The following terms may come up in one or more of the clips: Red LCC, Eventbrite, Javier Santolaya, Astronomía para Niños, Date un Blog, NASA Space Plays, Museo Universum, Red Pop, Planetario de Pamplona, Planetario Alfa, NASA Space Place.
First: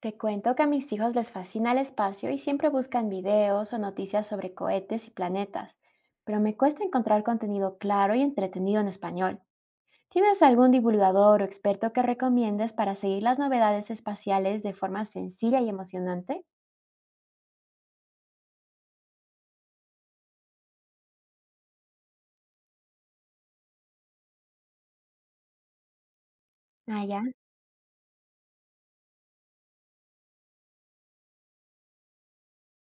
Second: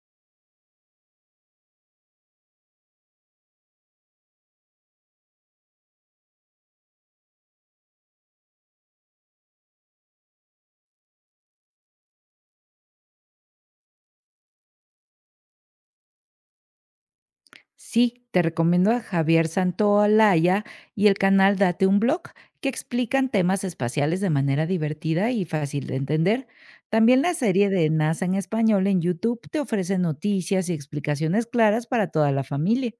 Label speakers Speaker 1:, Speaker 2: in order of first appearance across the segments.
Speaker 1: Te cuento que a mis hijos les fascina el espacio y siempre buscan videos o noticias sobre cohetes y planetas, pero me cuesta encontrar contenido claro y entretenido en español. ¿Tienes algún divulgador o experto que recomiendes para seguir las novedades espaciales de forma sencilla y emocionante?
Speaker 2: Sí, te recomiendo a Javier Santolaya y el canal Date un Blog, que explican temas espaciales de manera divertida y fácil de entender.
Speaker 1: Ah,
Speaker 2: También
Speaker 1: ya.
Speaker 2: la serie de NASA en español en YouTube te ofrece noticias y explicaciones claras para toda la familia.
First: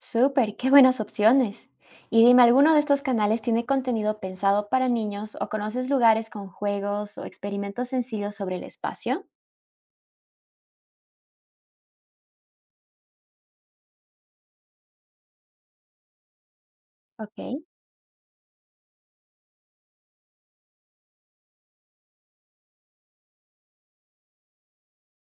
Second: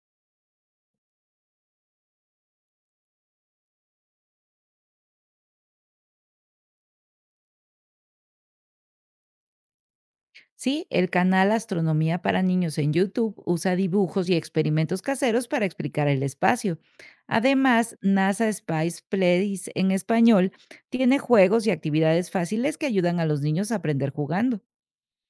Speaker 1: Súper, qué buenas opciones. Y dime, ¿alguno de estos canales tiene contenido pensado para niños o conoces lugares con juegos o experimentos sencillos sobre el espacio?
Speaker 2: Sí, el canal Astronomía para Niños en YouTube usa dibujos y experimentos caseros para explicar el espacio.
Speaker 1: Ok.
Speaker 2: Además, NASA Space Plays en español tiene juegos y actividades fáciles que ayudan a los niños a aprender jugando.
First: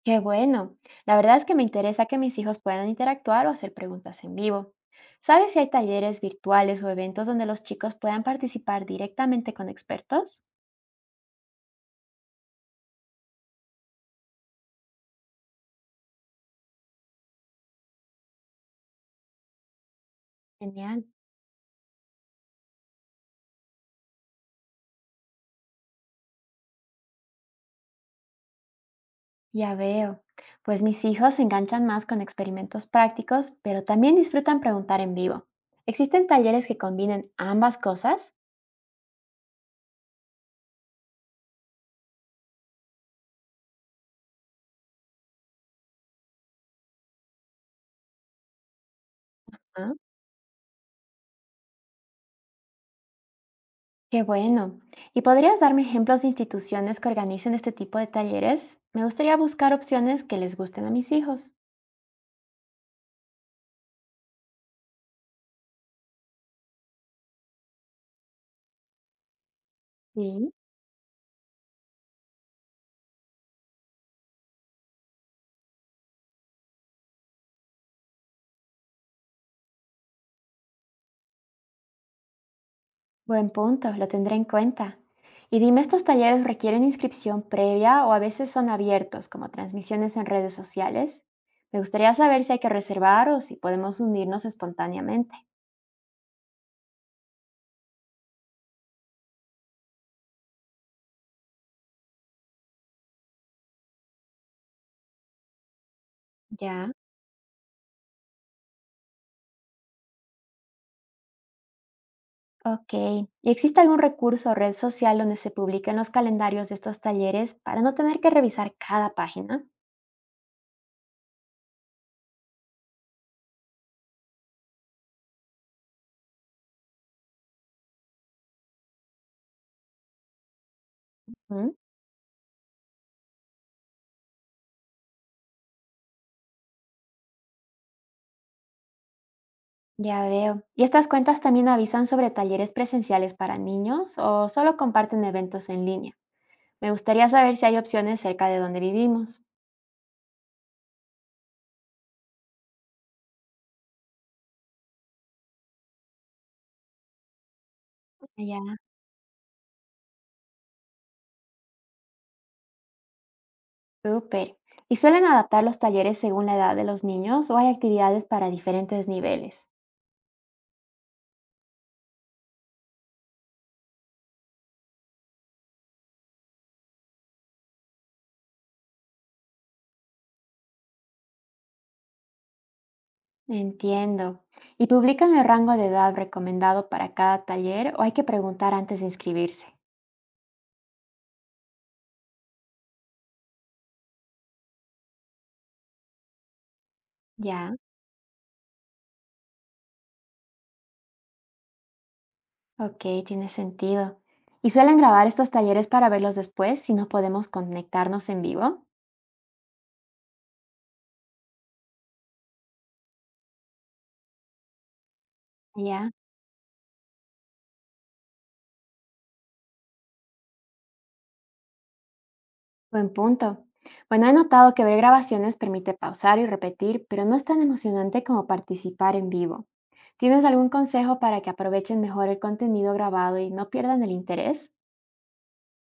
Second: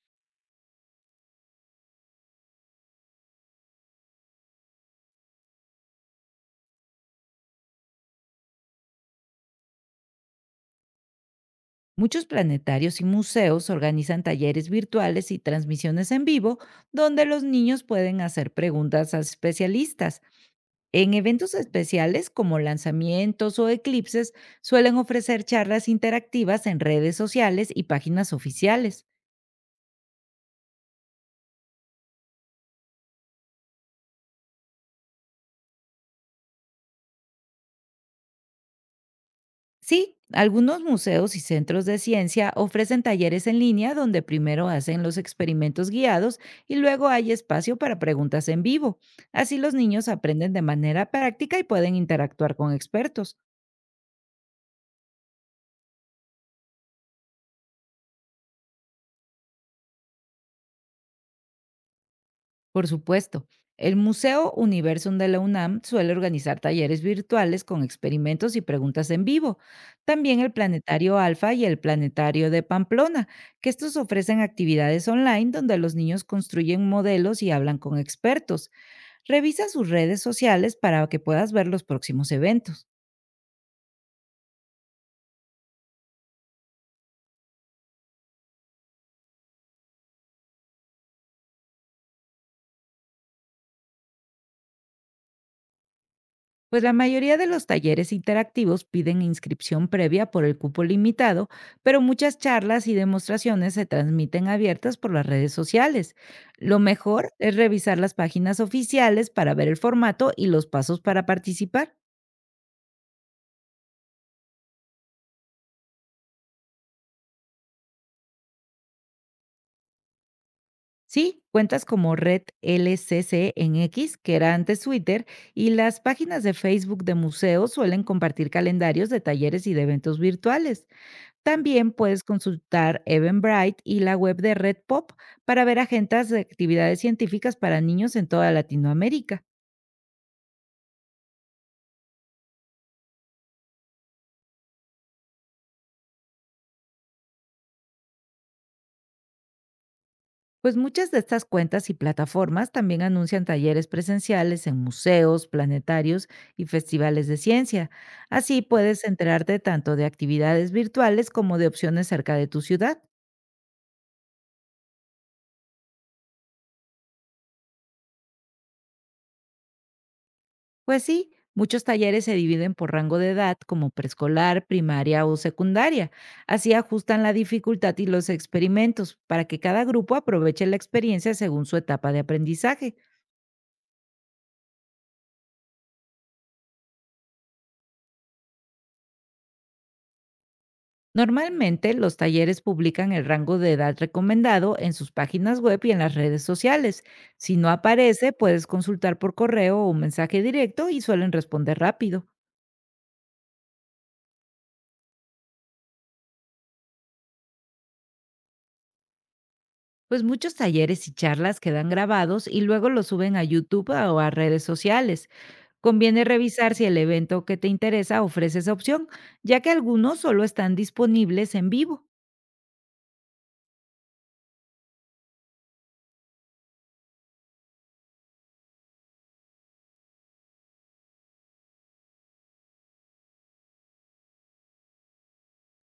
Speaker 1: Qué bueno. La verdad es que me interesa que mis hijos puedan interactuar o hacer preguntas en vivo. ¿Sabes si hay talleres virtuales o eventos donde los chicos puedan participar directamente con expertos?
Speaker 2: Muchos planetarios y museos organizan talleres virtuales y transmisiones en vivo donde los niños pueden hacer preguntas a especialistas.
Speaker 1: Genial.
Speaker 2: En eventos especiales como lanzamientos o eclipses suelen ofrecer charlas interactivas en redes sociales y páginas oficiales.
Speaker 1: Ya veo. Pues mis hijos se enganchan más con experimentos prácticos, pero también disfrutan preguntar en vivo. ¿Existen talleres que combinen ambas cosas?
Speaker 2: Sí, algunos museos y centros de ciencia ofrecen talleres en línea donde primero hacen los experimentos guiados y luego hay espacio para preguntas en vivo. Así los
Speaker 1: Ah,
Speaker 2: niños aprenden de manera práctica y pueden interactuar con expertos.
Speaker 1: qué bueno. ¿Y podrías darme ejemplos de instituciones que organicen este tipo de talleres? Me gustaría buscar opciones que les gusten a mis hijos.
Speaker 2: Por supuesto, el Museo Universum de la UNAM suele organizar talleres virtuales con experimentos y preguntas en vivo. También el
Speaker 1: Sí.
Speaker 2: Planetario Alfa y el Planetario de Pamplona, que estos ofrecen actividades online donde los niños construyen modelos y hablan con expertos. Revisa sus redes sociales para que puedas ver los próximos eventos,
Speaker 1: Buen punto, lo tendré en cuenta. Y dime, ¿estos talleres requieren inscripción previa o a veces son abiertos, como transmisiones en redes sociales? Me gustaría saber si hay que reservar o si podemos unirnos espontáneamente.
Speaker 2: pues la mayoría de los talleres interactivos piden inscripción previa por el cupo limitado, pero muchas charlas y demostraciones se transmiten abiertas por las redes sociales. Lo
Speaker 1: Ya,
Speaker 2: mejor es revisar las páginas oficiales para ver el formato y los pasos para participar.
Speaker 1: ok. ¿Y existe algún recurso o red social donde se publiquen los calendarios de estos talleres para no tener que revisar cada página?
Speaker 2: Sí, cuentas como Red LCC en X, que era antes Twitter, y las páginas de Facebook de museos suelen compartir calendarios de talleres y de eventos virtuales.
Speaker 1: Mm,
Speaker 2: También puedes consultar Eventbrite y la web de Red Pop para ver agendas de actividades científicas para niños en toda Latinoamérica.
Speaker 1: ya veo. ¿Y estas cuentas también avisan sobre talleres presenciales para niños o solo comparten eventos en línea? Me gustaría saber si hay opciones cerca de donde vivimos.
Speaker 2: Pues muchas de estas cuentas y plataformas también anuncian talleres presenciales en museos, planetarios y festivales de ciencia.
Speaker 1: Ah,
Speaker 2: Así
Speaker 1: ya,
Speaker 2: puedes enterarte tanto de actividades virtuales como de opciones cerca de tu ciudad.
Speaker 1: súper. ¿Y suelen adaptar los talleres según la edad de los niños o hay actividades para diferentes niveles?
Speaker 2: Pues sí, muchos talleres se dividen por rango de edad, como preescolar, primaria o secundaria. Así ajustan la dificultad y los experimentos para que cada grupo aproveche la experiencia según su etapa de aprendizaje.
Speaker 1: Entiendo. ¿Y publican el rango de edad recomendado para cada taller o hay que preguntar antes de inscribirse?
Speaker 2: Normalmente, los talleres publican el rango de edad recomendado en sus páginas web y en las redes sociales. Si no
Speaker 1: Ya,
Speaker 2: aparece, puedes consultar por correo o un mensaje directo y suelen responder rápido.
Speaker 1: ok, tiene sentido. ¿Y suelen grabar estos talleres para verlos después si no podemos conectarnos en vivo?
Speaker 2: Pues muchos talleres y charlas quedan grabados y luego los suben a YouTube o a redes sociales.
Speaker 1: Ya,
Speaker 2: Conviene revisar si el evento que te interesa ofrece esa opción, ya que algunos solo están disponibles en vivo.
Speaker 1: buen punto. Bueno, he notado que ver grabaciones permite pausar y repetir, pero no es tan emocionante como participar en vivo. ¿Tienes algún consejo para que aprovechen mejor el contenido grabado y no pierdan el interés?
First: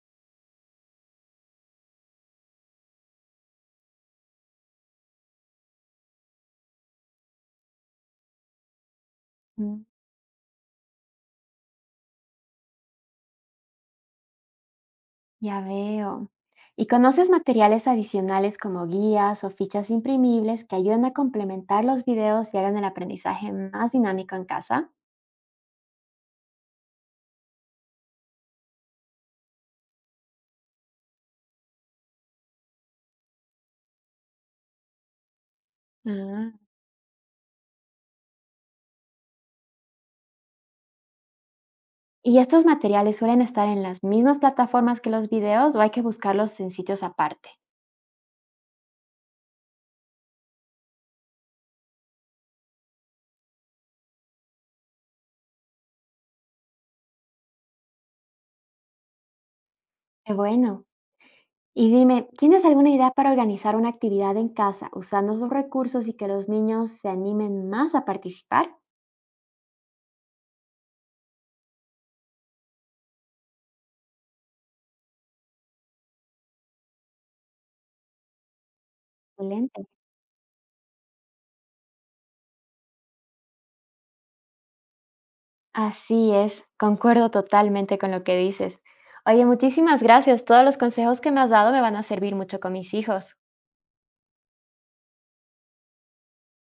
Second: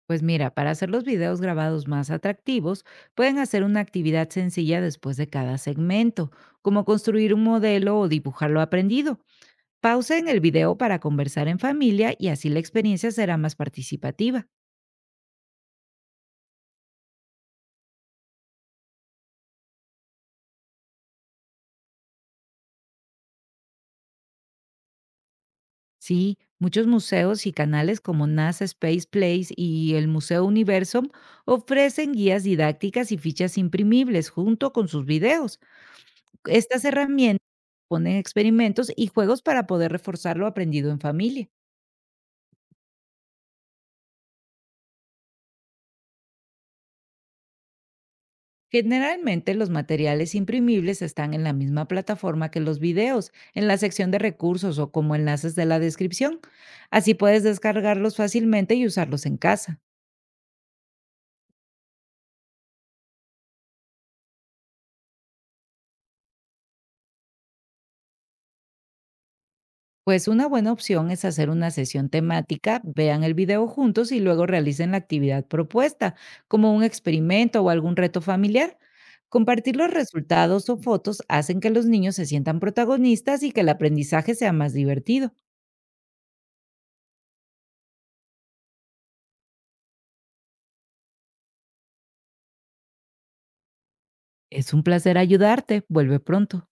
Speaker 2: Pues mira, para hacer los videos grabados más atractivos, pueden hacer una actividad sencilla después de cada segmento, como construir un modelo o dibujar lo aprendido.
Speaker 1: Mm,
Speaker 2: Pausen el video para conversar en familia y así la experiencia será más participativa.
Speaker 1: ya veo. ¿Y conoces materiales adicionales como guías o fichas imprimibles que ayuden a complementar los videos y hagan el aprendizaje más dinámico en casa?
Speaker 2: Sí, muchos museos y canales como NASA Space Place y el Museo Universum ofrecen guías didácticas y fichas imprimibles junto con sus videos.
Speaker 1: Ah,
Speaker 2: Estas herramientas ponen experimentos y juegos para poder reforzar lo aprendido en familia.
Speaker 1: ¿y estos materiales suelen estar en las mismas plataformas que los videos o hay que buscarlos en sitios aparte?
Speaker 2: Generalmente los materiales imprimibles están en la misma plataforma que los videos, en la sección de recursos o como enlaces de la descripción. Así puedes descargarlos fácilmente y usarlos en casa.
Speaker 1: Qué bueno. Y dime, ¿tienes alguna idea para organizar una actividad en casa usando esos recursos y que los niños se animen más a participar?
Speaker 2: Pues una buena opción es hacer una sesión temática, vean el video juntos y luego realicen la actividad propuesta, como un experimento o algún reto familiar. Compartir
Speaker 1: Excelente.
Speaker 2: los resultados o fotos hacen que los niños se sientan protagonistas y que el aprendizaje sea más divertido.
Speaker 1: Así es, concuerdo totalmente con lo que dices. Oye, muchísimas gracias. Todos los consejos que me has dado me van a servir mucho con mis hijos.
Speaker 2: Es un placer ayudarte. Vuelve pronto.